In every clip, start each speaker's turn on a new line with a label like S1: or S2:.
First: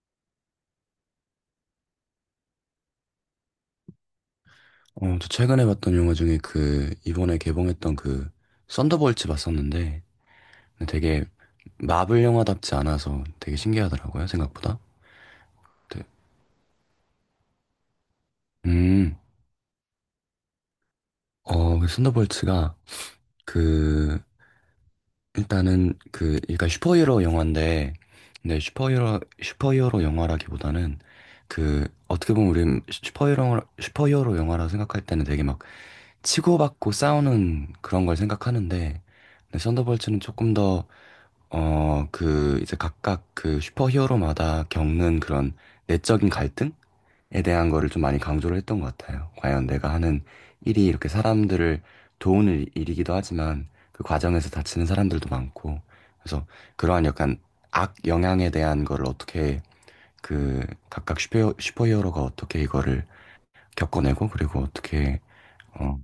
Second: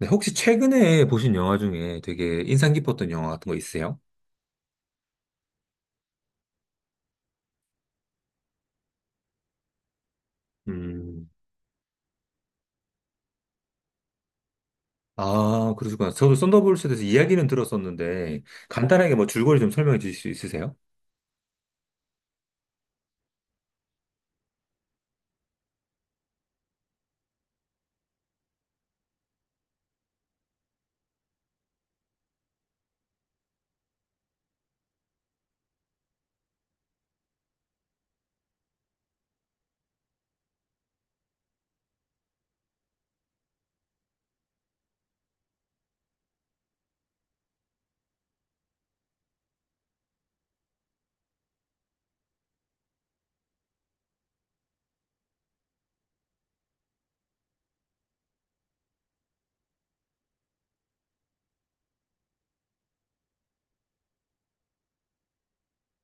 S1: 네, 혹시 최근에 보신 영화 중에 되게 인상 깊었던 영화 같은 거 있으세요?
S2: 저 최근에 봤던 영화 중에 이번에 개봉했던 썬더볼츠 봤었는데, 되게
S1: 음,
S2: 마블 영화답지 않아서 되게 신기하더라고요, 생각보다.
S1: 아,
S2: 네.
S1: 그러시구나. 저도 썬더볼스에 대해서 이야기는 들었었는데, 간단하게
S2: 음,
S1: 뭐 줄거리 좀 설명해 주실 수 있으세요?
S2: 그 썬더볼츠가 그, 일단은 그러니까 슈퍼히어로 영화인데, 근데 슈퍼히어로 영화라기보다는 어떻게 보면 우리 슈퍼히어로 영화라 생각할 때는 되게 막 치고받고 싸우는 그런 걸 생각하는데, 근데 썬더볼츠는 조금 더 이제 각각 그 슈퍼히어로마다 겪는 그런 내적인 갈등에 대한 거를 좀 많이 강조를 했던 것 같아요. 과연 내가 하는 일이 이렇게 사람들을 도우는 일이기도 하지만 그 과정에서 다치는 사람들도 많고, 그래서 그러한 약간 악 영향에 대한 거를 어떻게 그 각각 슈퍼히어로가 어떻게 이거를 겪어내고 그리고 어떻게 어,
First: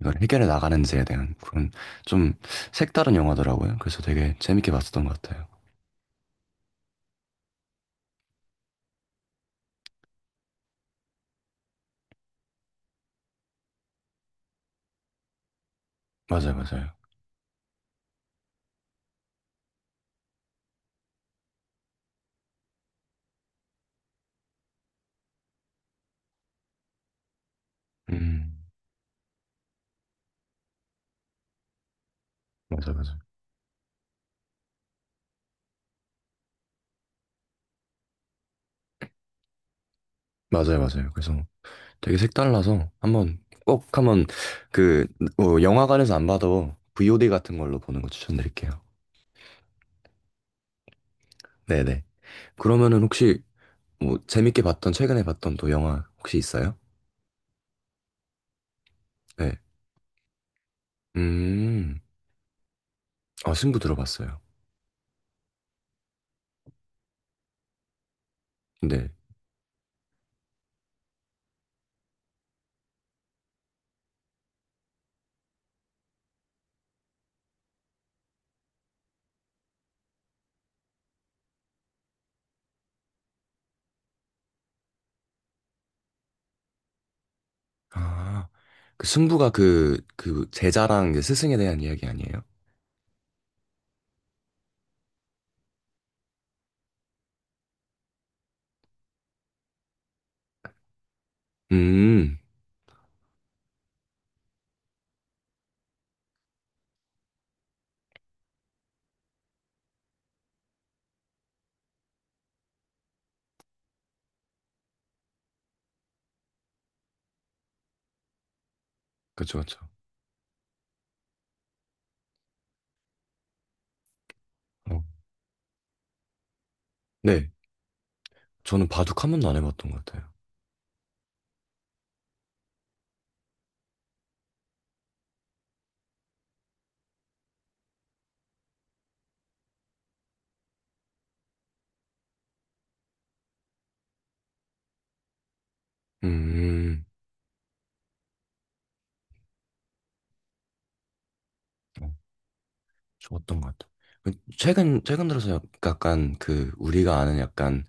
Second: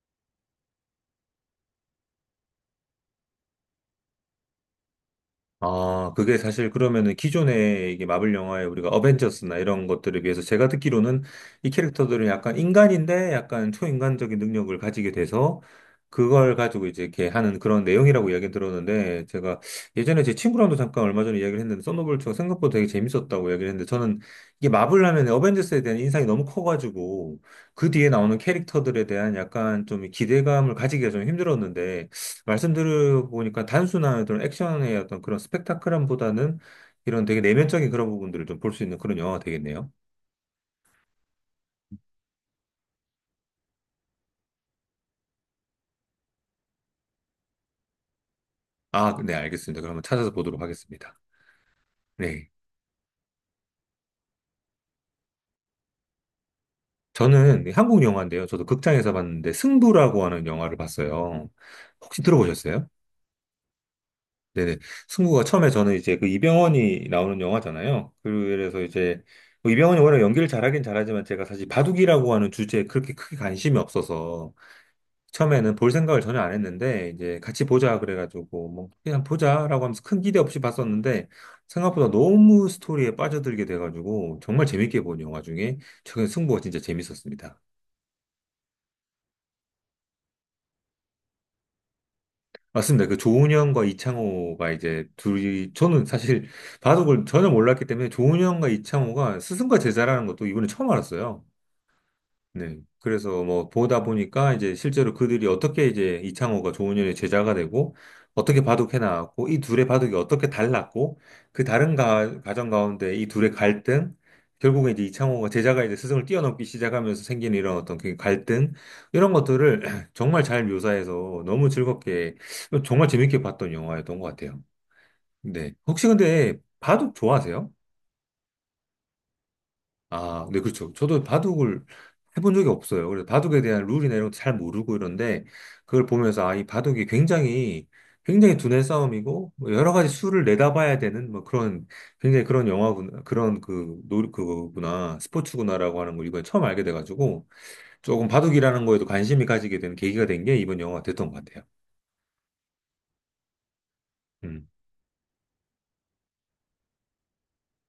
S2: 이걸 해결해 나가는지에 대한 그런 좀 색다른 영화더라고요. 그래서 되게 재밌게 봤었던 것 같아요.
S1: 아, 그게 사실 그러면은 기존에 이게 마블 영화에 우리가 어벤져스나 이런 것들에 비해서 제가 듣기로는 이 캐릭터들은 약간 인간인데 약간 초인간적인 능력을 가지게 돼서
S2: 맞아요,
S1: 그걸 가지고
S2: 맞아요.
S1: 이제 이렇게 하는 그런 내용이라고 이야기 들었는데 제가 예전에 제 친구랑도 잠깐 얼마 전에 이야기를 했는데 썬더볼트가 생각보다 되게 재밌었다고 이야기를 했는데 저는 이게 마블 하면 어벤져스에 대한 인상이 너무 커가지고 그 뒤에 나오는
S2: 음,
S1: 캐릭터들에 대한 약간 좀 기대감을 가지기가 좀 힘들었는데 말씀
S2: 맞아요, 맞아요.
S1: 들어보니까 단순한 어떤 액션의 어떤 그런 스펙타클함보다는 이런 되게 내면적인 그런 부분들을 좀 볼 수 있는 그런 영화가 되겠네요.
S2: 맞아요, 맞아요. 그래서 되게 색달라서 한번 꼭 그 영화관에서 안 봐도 VOD 같은 걸로 보는 거 추천드릴게요.
S1: 아, 네, 알겠습니다. 그러면 찾아서 보도록 하겠습니다.
S2: 네네.
S1: 네.
S2: 그러면은 혹시 뭐 재밌게 봤던 최근에 봤던 또 영화 혹시 있어요?
S1: 저는 한국 영화인데요. 저도 극장에서 봤는데
S2: 네.
S1: 승부라고 하는 영화를 봤어요.
S2: 음,
S1: 혹시 들어보셨어요?
S2: 아 승부 들어봤어요.
S1: 네네. 승부가 처음에 저는 이제 그 이병헌이 나오는 영화잖아요. 그래서
S2: 네.
S1: 이제 뭐 이병헌이 워낙 연기를 잘하긴 잘하지만 제가 사실 바둑이라고 하는 주제에 그렇게 크게 관심이 없어서 처음에는 볼 생각을 전혀 안 했는데 이제 같이 보자 그래가지고 뭐 그냥 보자라고 하면서 큰 기대 없이 봤었는데 생각보다 너무 스토리에 빠져들게 돼가지고 정말 재밌게 본 영화 중에 최근 승부가 진짜 재밌었습니다.
S2: 아, 그 승부가 그 제자랑 이제 스승에 대한 이야기 아니에요?
S1: 맞습니다. 그 조은현과 이창호가 이제 둘이 저는 사실 바둑을 전혀 몰랐기 때문에 조은현과 이창호가 스승과 제자라는 것도 이번에 처음 알았어요.
S2: 음,
S1: 네. 그래서 뭐 보다 보니까 이제 실제로 그들이 어떻게 이제 이창호가 조은현의 제자가 되고 어떻게 바둑해 나왔고 이 둘의 바둑이 어떻게 달랐고 그 다른 가, 과정 가운데 이 둘의 갈등, 결국에 이제 이창호가 제자가 이제 스승을 뛰어넘기 시작하면서 생기는 이런 어떤 그 갈등, 이런
S2: 그쵸, 그쵸.
S1: 것들을 정말 잘 묘사해서 너무 즐겁게 정말 재밌게 봤던 영화였던 것 같아요.
S2: 어.
S1: 네. 혹시 근데 바둑
S2: 네.
S1: 좋아하세요?
S2: 저는 바둑 한 번도 안 해봤던 것 같아요.
S1: 아, 네, 그렇죠. 저도 바둑을 해본 적이 없어요. 그래서 바둑에 대한 룰이나 이런 것도 잘 모르고 이런데, 그걸 보면서, 아, 이 바둑이 굉장히, 굉장히 두뇌 싸움이고, 뭐 여러 가지 수를 내다봐야 되는, 뭐 그런, 굉장히 그런 영화구나, 그런 그, 노, 그거구나, 스포츠구나라고 하는 걸 이번에 처음 알게
S2: 음.
S1: 돼가지고, 조금 바둑이라는 거에도 관심이 가지게 된 계기가 된 게 이번 영화가 됐던 것 같아요.
S2: 어. 좋았던 것 같아. 그
S1: 음.
S2: 최근 들어서 약간 그 우리가 아는 약간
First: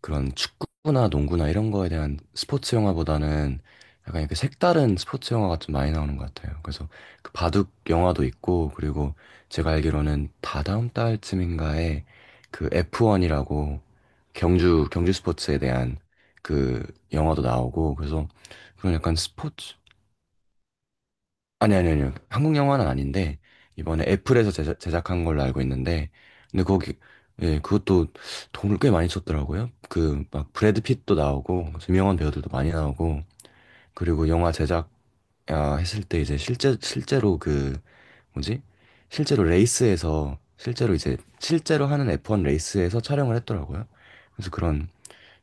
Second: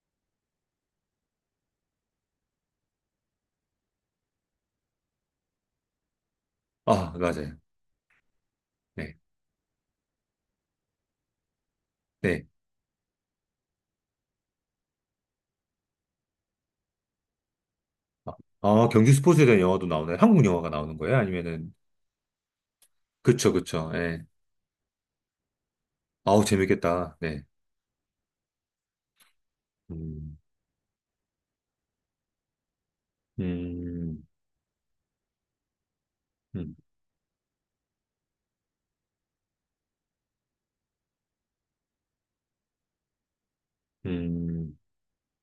S2: 그런 축구나 농구나 이런 거에 대한 스포츠 영화보다는 약간 이렇게 색다른 스포츠 영화가 좀 많이 나오는 것 같아요. 그래서
S1: 아,
S2: 그
S1: 맞아요.
S2: 바둑 영화도 있고 그리고
S1: 네,
S2: 제가 알기로는 다다음 달쯤인가에
S1: 네.
S2: 그 F1이라고 경주 스포츠에 대한 그 영화도 나오고 그래서
S1: 아, 아,
S2: 그런
S1: 경기
S2: 약간
S1: 스포츠에 대한
S2: 스포츠
S1: 영화도 나오나요? 한국 영화가 나오는 거예요? 아니면은,
S2: 아니, 아니, 아니요. 한국 영화는 아닌데,
S1: 그쵸, 그쵸.
S2: 이번에
S1: 예.
S2: 애플에서 제작한 걸로 알고 있는데,
S1: 아우,
S2: 근데 거기,
S1: 재밌겠다. 네.
S2: 예, 그것도 돈을 꽤 많이 썼더라고요.
S1: 음,
S2: 브래드 핏도 나오고, 유명한 배우들도 많이 나오고,
S1: 음,
S2: 그리고 했을 때 이제
S1: 음,
S2: 실제로 그, 뭐지? 실제로 레이스에서, 실제로 하는 F1 레이스에서 촬영을 했더라고요. 그래서
S1: 음.
S2: 그런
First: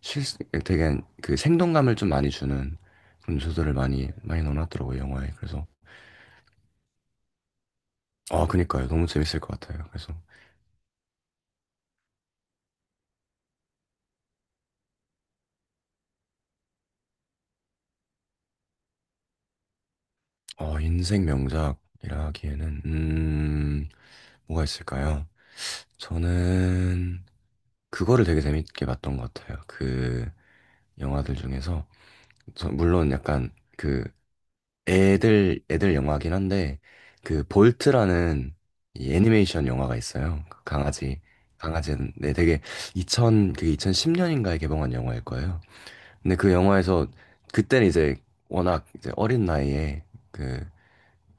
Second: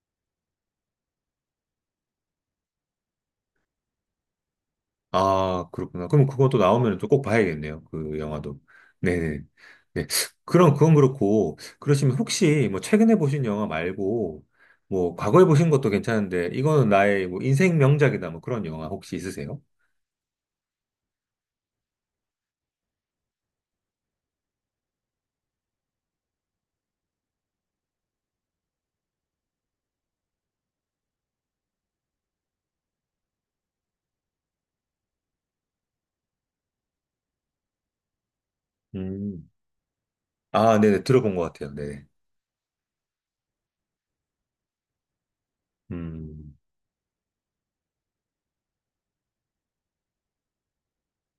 S2: 실, 되게 그 생동감을 좀 많이 주는 그런 요소들을 많이 넣어놨더라고요, 영화에. 그래서
S1: 아, 그렇구나. 그럼 그것도 나오면 또 꼭 봐야겠네요. 그
S2: 아,
S1: 영화도.
S2: 그니까요. 너무 재밌을
S1: 네네.
S2: 것 같아요.
S1: 네.
S2: 그래서,
S1: 그럼 그건 그렇고, 그러시면 혹시 뭐 최근에 보신 영화 말고, 뭐 과거에 보신 것도 괜찮은데, 이거는 나의 뭐 인생 명작이다. 뭐 그런 영화 혹시 있으세요?
S2: 인생 명작이라 기에는 뭐가 있을까요? 저는, 그거를 되게 재밌게 봤던 것 같아요. 그, 영화들 중에서. 물론 약간, 그, 애들 영화긴 한데, 그, 볼트라는 이
S1: 음.
S2: 애니메이션 영화가 있어요. 그
S1: 아, 네네.
S2: 강아지,
S1: 들어본 것 같아요. 네네.
S2: 강아지는, 네, 되게, 2000, 그게 2010년인가에 개봉한 영화일 거예요. 근데 그
S1: 음,
S2: 영화에서, 그때는 이제, 워낙 이제 어린 나이에, 그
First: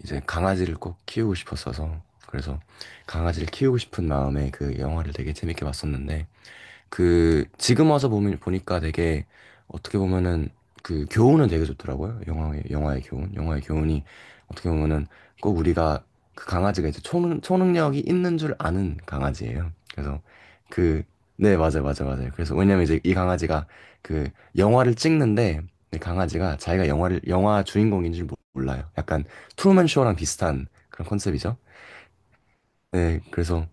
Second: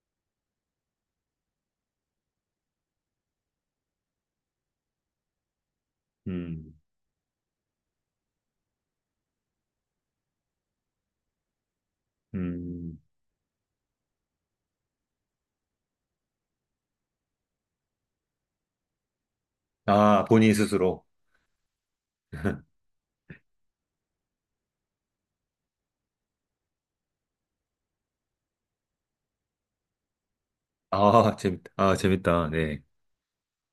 S2: 이제 강아지를 꼭 키우고 싶었어서 그래서 강아지를 키우고 싶은 마음에 그 영화를 되게 재밌게 봤었는데
S1: 음,
S2: 그 지금 와서 보면 보니까 되게 어떻게 보면은 그 교훈은 되게 좋더라고요. 영화의
S1: 음.
S2: 영화의 교훈, 영화의 교훈이 어떻게 보면은 꼭 우리가 그 강아지가 이제 초능력이 있는 줄 아는 강아지예요. 그래서
S1: 아, 본인
S2: 그
S1: 스스로.
S2: 네, 맞아요. 그래서 왜냐면 이제 이 강아지가 그 영화를 찍는데 이 강아지가 자기가 영화 주인공인 줄 몰라요. 약간 트루먼 쇼랑 비슷한 그런
S1: 아,
S2: 컨셉이죠.
S1: 재밌다. 아, 재밌다. 네.
S2: 네, 그래서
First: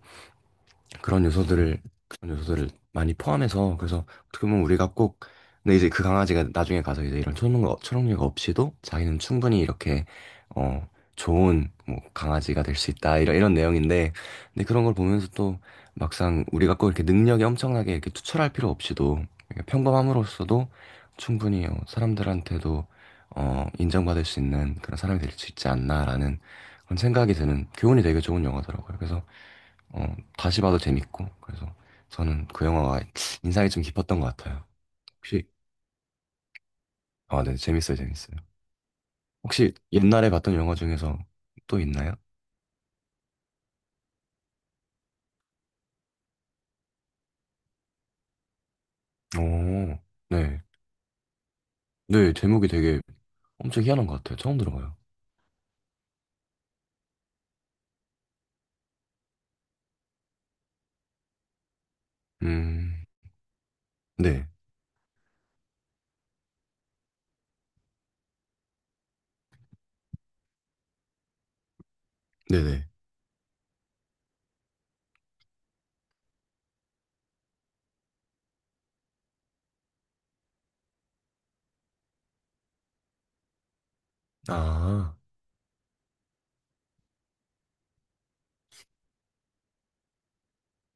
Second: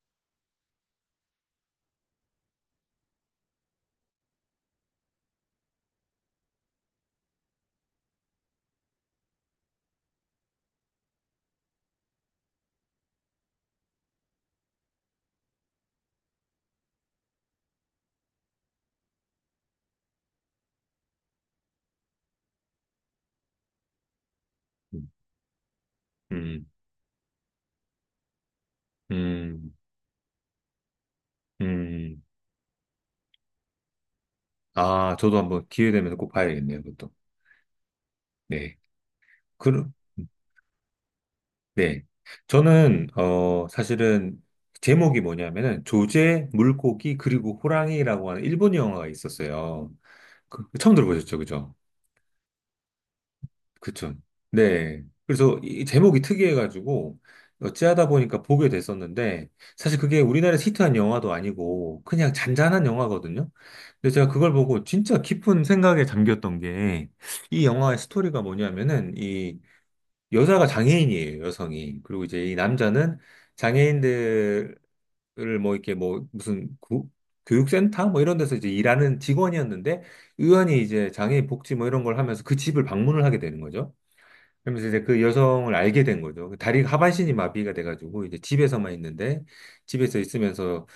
S2: 그런 요소들을 그런 요소들을 많이 포함해서 그래서 어떻게 보면 우리가 꼭 근데 이제 그 강아지가 나중에 가서 이제 이런 초능력 없이도 자기는 충분히 이렇게 어 좋은 뭐 강아지가 될 수 있다 이런 내용인데 근데 그런 걸 보면서 또 막상 우리가 꼭 이렇게 능력이 엄청나게 이렇게 투철할 필요 없이도 이렇게 평범함으로써도 충분히 사람들한테도 인정받을 수 있는 그런 사람이 될 수 있지 않나라는
S1: 음,
S2: 그런 생각이 드는 교훈이 되게 좋은 영화더라고요. 그래서
S1: 음.
S2: 어, 다시 봐도 재밌고 그래서
S1: 음,
S2: 저는 그 영화가 인상이 좀 깊었던 것 같아요.
S1: 아, 저도
S2: 혹시
S1: 한번 기회 되면 꼭 봐야겠네요, 그것도.
S2: 아, 네, 재밌어요, 재밌어요.
S1: 네.
S2: 혹시
S1: 그,
S2: 옛날에 봤던 영화 중에서 또
S1: 네.
S2: 있나요?
S1: 저는, 사실은 제목이 뭐냐면은 조제, 물고기, 그리고 호랑이라고 하는 일본 영화가 있었어요.
S2: 오, 네,
S1: 그, 처음 들어보셨죠, 그죠?
S2: 네, 제목이 되게 엄청 희한한
S1: 그쵸.
S2: 것 같아요. 처음 들어봐요.
S1: 네. 그래서 이 제목이 특이해가지고 어찌하다 보니까 보게 됐었는데 사실 그게 우리나라에서 히트한 영화도 아니고 그냥 잔잔한
S2: 음,
S1: 영화거든요. 근데 제가
S2: 네,
S1: 그걸 보고 진짜 깊은 생각에 잠겼던 게 이 영화의 스토리가 뭐냐면은 이 여자가 장애인이에요, 여성이. 그리고 이제 이
S2: 네네.
S1: 남자는 장애인들을 뭐 이렇게 뭐 무슨 교육센터 뭐 이런 데서 이제 일하는 직원이었는데 의원이 이제 장애인 복지 뭐 이런 걸 하면서 그 집을 방문을 하게 되는 거죠. 그러면서 이제
S2: 아,
S1: 그 여성을 알게 된 거죠. 그 다리 하반신이 마비가 돼가지고 이제 집에서만 있는데 집에서 있으면서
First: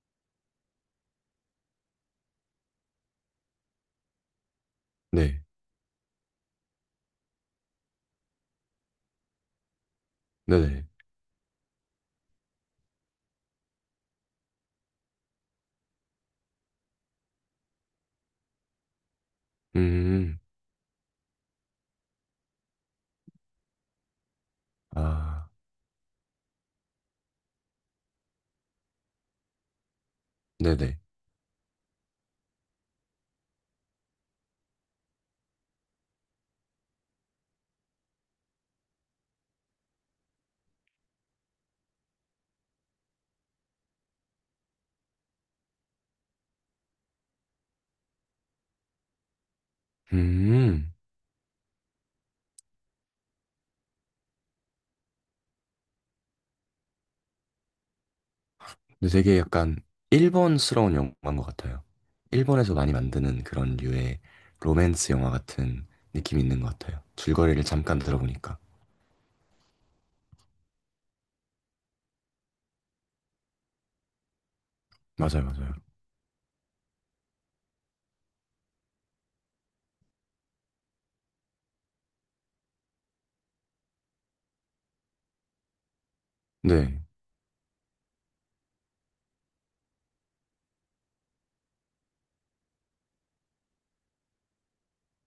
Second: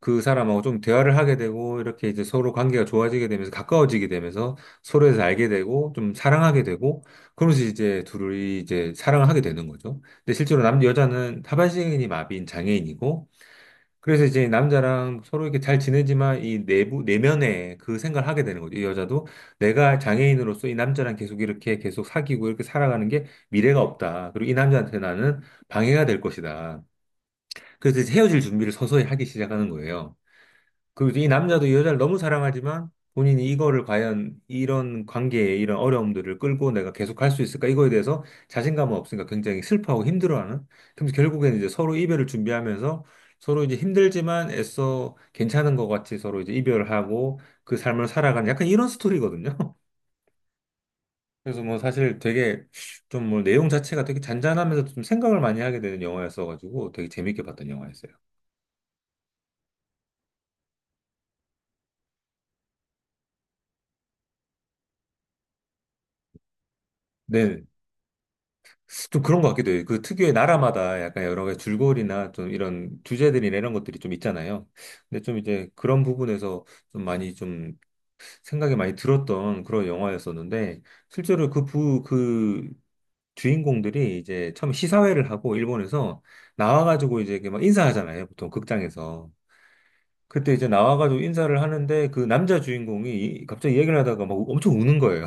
S1: 그 사람하고 좀 대화를 하게 되고 이렇게 이제 서로 관계가 좋아지게 되면서 가까워지게 되면서 서로에 서
S2: 네,
S1: 알게 되고 좀 사랑하게 되고 그러면서 이제 둘이 이제 사랑을 하게 되는 거죠. 근데 실제로 남
S2: 네네.
S1: 여자는 하반신이 마비인 장애인이고 그래서 이제 남자랑 서로 이렇게 잘 지내지만 이 내부, 내면에 그 생각을 하게 되는 거죠. 이 여자도 내가
S2: 음,
S1: 장애인으로서 이 남자랑 계속 이렇게 계속 사귀고 이렇게 살아가는 게 미래가 없다. 그리고 이 남자한테 나는
S2: 아,
S1: 방해가 될 것이다. 그래서 이제 헤어질 준비를 서서히 하기 시작하는 거예요.
S2: 네네.
S1: 그리고 이 남자도 이 여자를 너무 사랑하지만 본인이 이거를 과연 이런 관계에 이런 어려움들을 끌고 내가 계속 할 수 있을까? 이거에 대해서 자신감은 없으니까 굉장히 슬퍼하고 힘들어하는. 그럼 결국에는 이제 서로 이별을 준비하면서 서로 이제 힘들지만 애써 괜찮은 것 같이 서로 이제 이별하고 그 삶을 살아가는 약간 이런 스토리거든요.
S2: 음.
S1: 그래서 뭐 사실 되게 좀 뭐 내용 자체가 되게 잔잔하면서 좀 생각을 많이 하게 되는 영화였어가지고 되게 재밌게 봤던 영화였어요.
S2: 근데 되게 약간 일본스러운 영화인 것 같아요. 일본에서 많이 만드는 그런 류의 로맨스 영화 같은 느낌이 있는 것 같아요.
S1: 네.
S2: 줄거리를 잠깐 들어보니까.
S1: 좀 그런 것 같기도 해요. 그 특유의 나라마다 약간 여러 가지 줄거리나 좀 이런 주제들이나 이런 것들이 좀 있잖아요. 근데 좀
S2: 맞아요,
S1: 이제
S2: 맞아요.
S1: 그런 부분에서 좀 많이 좀 생각이 많이 들었던 그런 영화였었는데, 실제로 그 부, 그 주인공들이 이제 처음 시사회를 하고 일본에서
S2: 네.
S1: 나와가지고 이제 이렇게 막 인사하잖아요. 보통 극장에서. 그때 이제 나와가지고 인사를 하는데 그 남자 주인공이 갑자기 얘기를 하다가 막 엄청 우는 거예요.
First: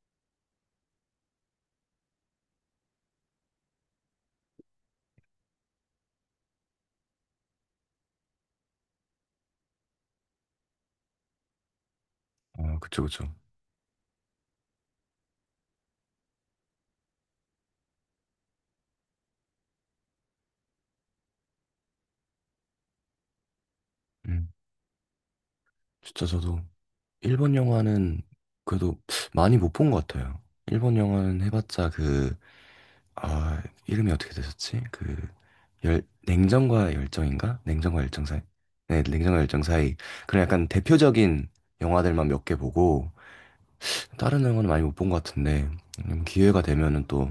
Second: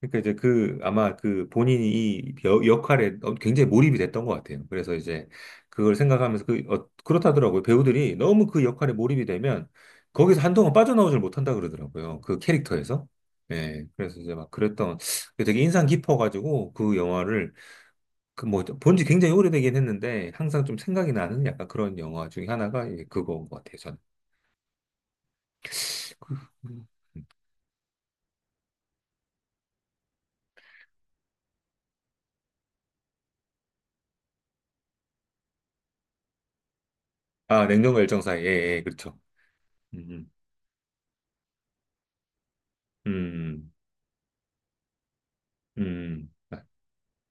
S1: 그러니까 이제 그 아마 그 본인이 이 역할에 굉장히 몰입이 됐던 것 같아요. 그래서 이제 그걸 생각하면서 그 그렇다더라고요. 배우들이 너무 그 역할에 몰입이 되면 거기서 한동안 빠져나오질 못한다 그러더라고요. 그
S2: 아, 그쵸,
S1: 캐릭터에서.
S2: 그쵸.
S1: 예, 그래서 이제 막 그랬던 그게 되게 인상 깊어가지고 그 영화를 그뭐 본지 굉장히 오래되긴 했는데 항상 좀 생각이 나는 약간 그런 영화 중에 하나가 예, 그거인 것 같아요. 저는.
S2: 음. 진짜 저도
S1: 그-
S2: 일본 영화는 그래도 많이 못 본 것 같아요. 일본 영화는 해봤자 그, 아, 이름이 어떻게 되셨지? 열, 냉정과 열정인가?
S1: 아, 냉정과
S2: 냉정과
S1: 열정
S2: 열정 사이?
S1: 사이. 예, 예,
S2: 네,
S1: 그렇죠.
S2: 냉정과 열정 사이.
S1: 음,
S2: 그런 약간 대표적인 영화들만 몇 개 보고,
S1: 음,
S2: 다른 영화는 많이 못 본 것 같은데
S1: 음. 아,
S2: 기회가 되면은 또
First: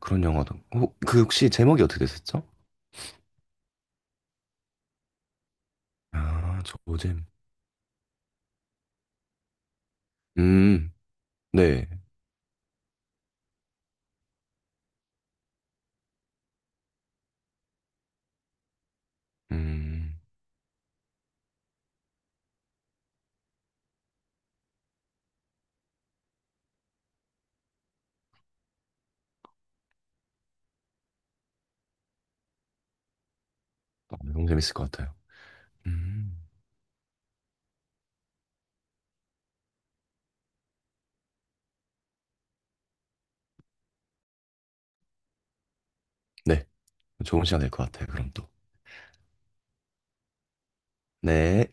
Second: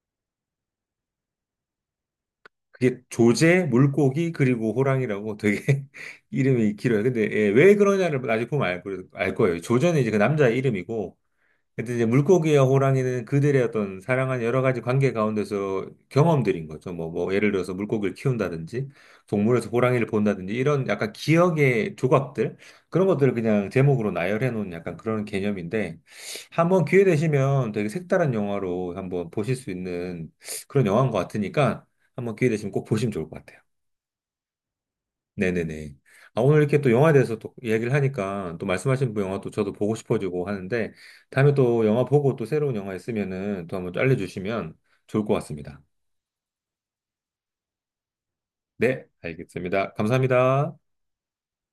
S2: 그런 영화도 그 혹시 제목이 어떻게 됐었죠?
S1: 그게 조제, 물고기, 그리고 호랑이라고 되게
S2: 아,
S1: 이름이 길어요. 근데
S2: 저잼.
S1: 예, 왜 그러냐를 나중에 보면 알, 알 거예요. 조제는 이제 그 남자의
S2: 음,
S1: 이름이고,
S2: 네.
S1: 근데 이제 물고기와 호랑이는 그들의 어떤 사랑한 여러 가지 관계 가운데서 경험들인 거죠. 뭐, 뭐, 예를 들어서 물고기를 키운다든지, 동물에서 호랑이를
S2: 음,
S1: 본다든지, 이런 약간 기억의 조각들, 그런 것들을 그냥 제목으로 나열해 놓은 약간 그런 개념인데, 한번 기회 되시면 되게 색다른 영화로 한번 보실 수 있는 그런 영화인 것 같으니까, 한번 기회 되시면 꼭 보시면 좋을 것 같아요.
S2: 아, 너무 재밌을 것 같아요.
S1: 네네네. 아,
S2: 음,
S1: 오늘 이렇게 또 영화에 대해서 또 이야기를 하니까 또 말씀하신 그 영화 또 저도 보고 싶어지고 하는데 다음에 또 영화 보고 또 새로운 영화 있으면은 또 한번 또 알려주시면 좋을 것 같습니다.
S2: 네. 좋은 시간 될 것 같아요, 그럼 또.
S1: 네, 알겠습니다. 감사합니다.
S2: 네.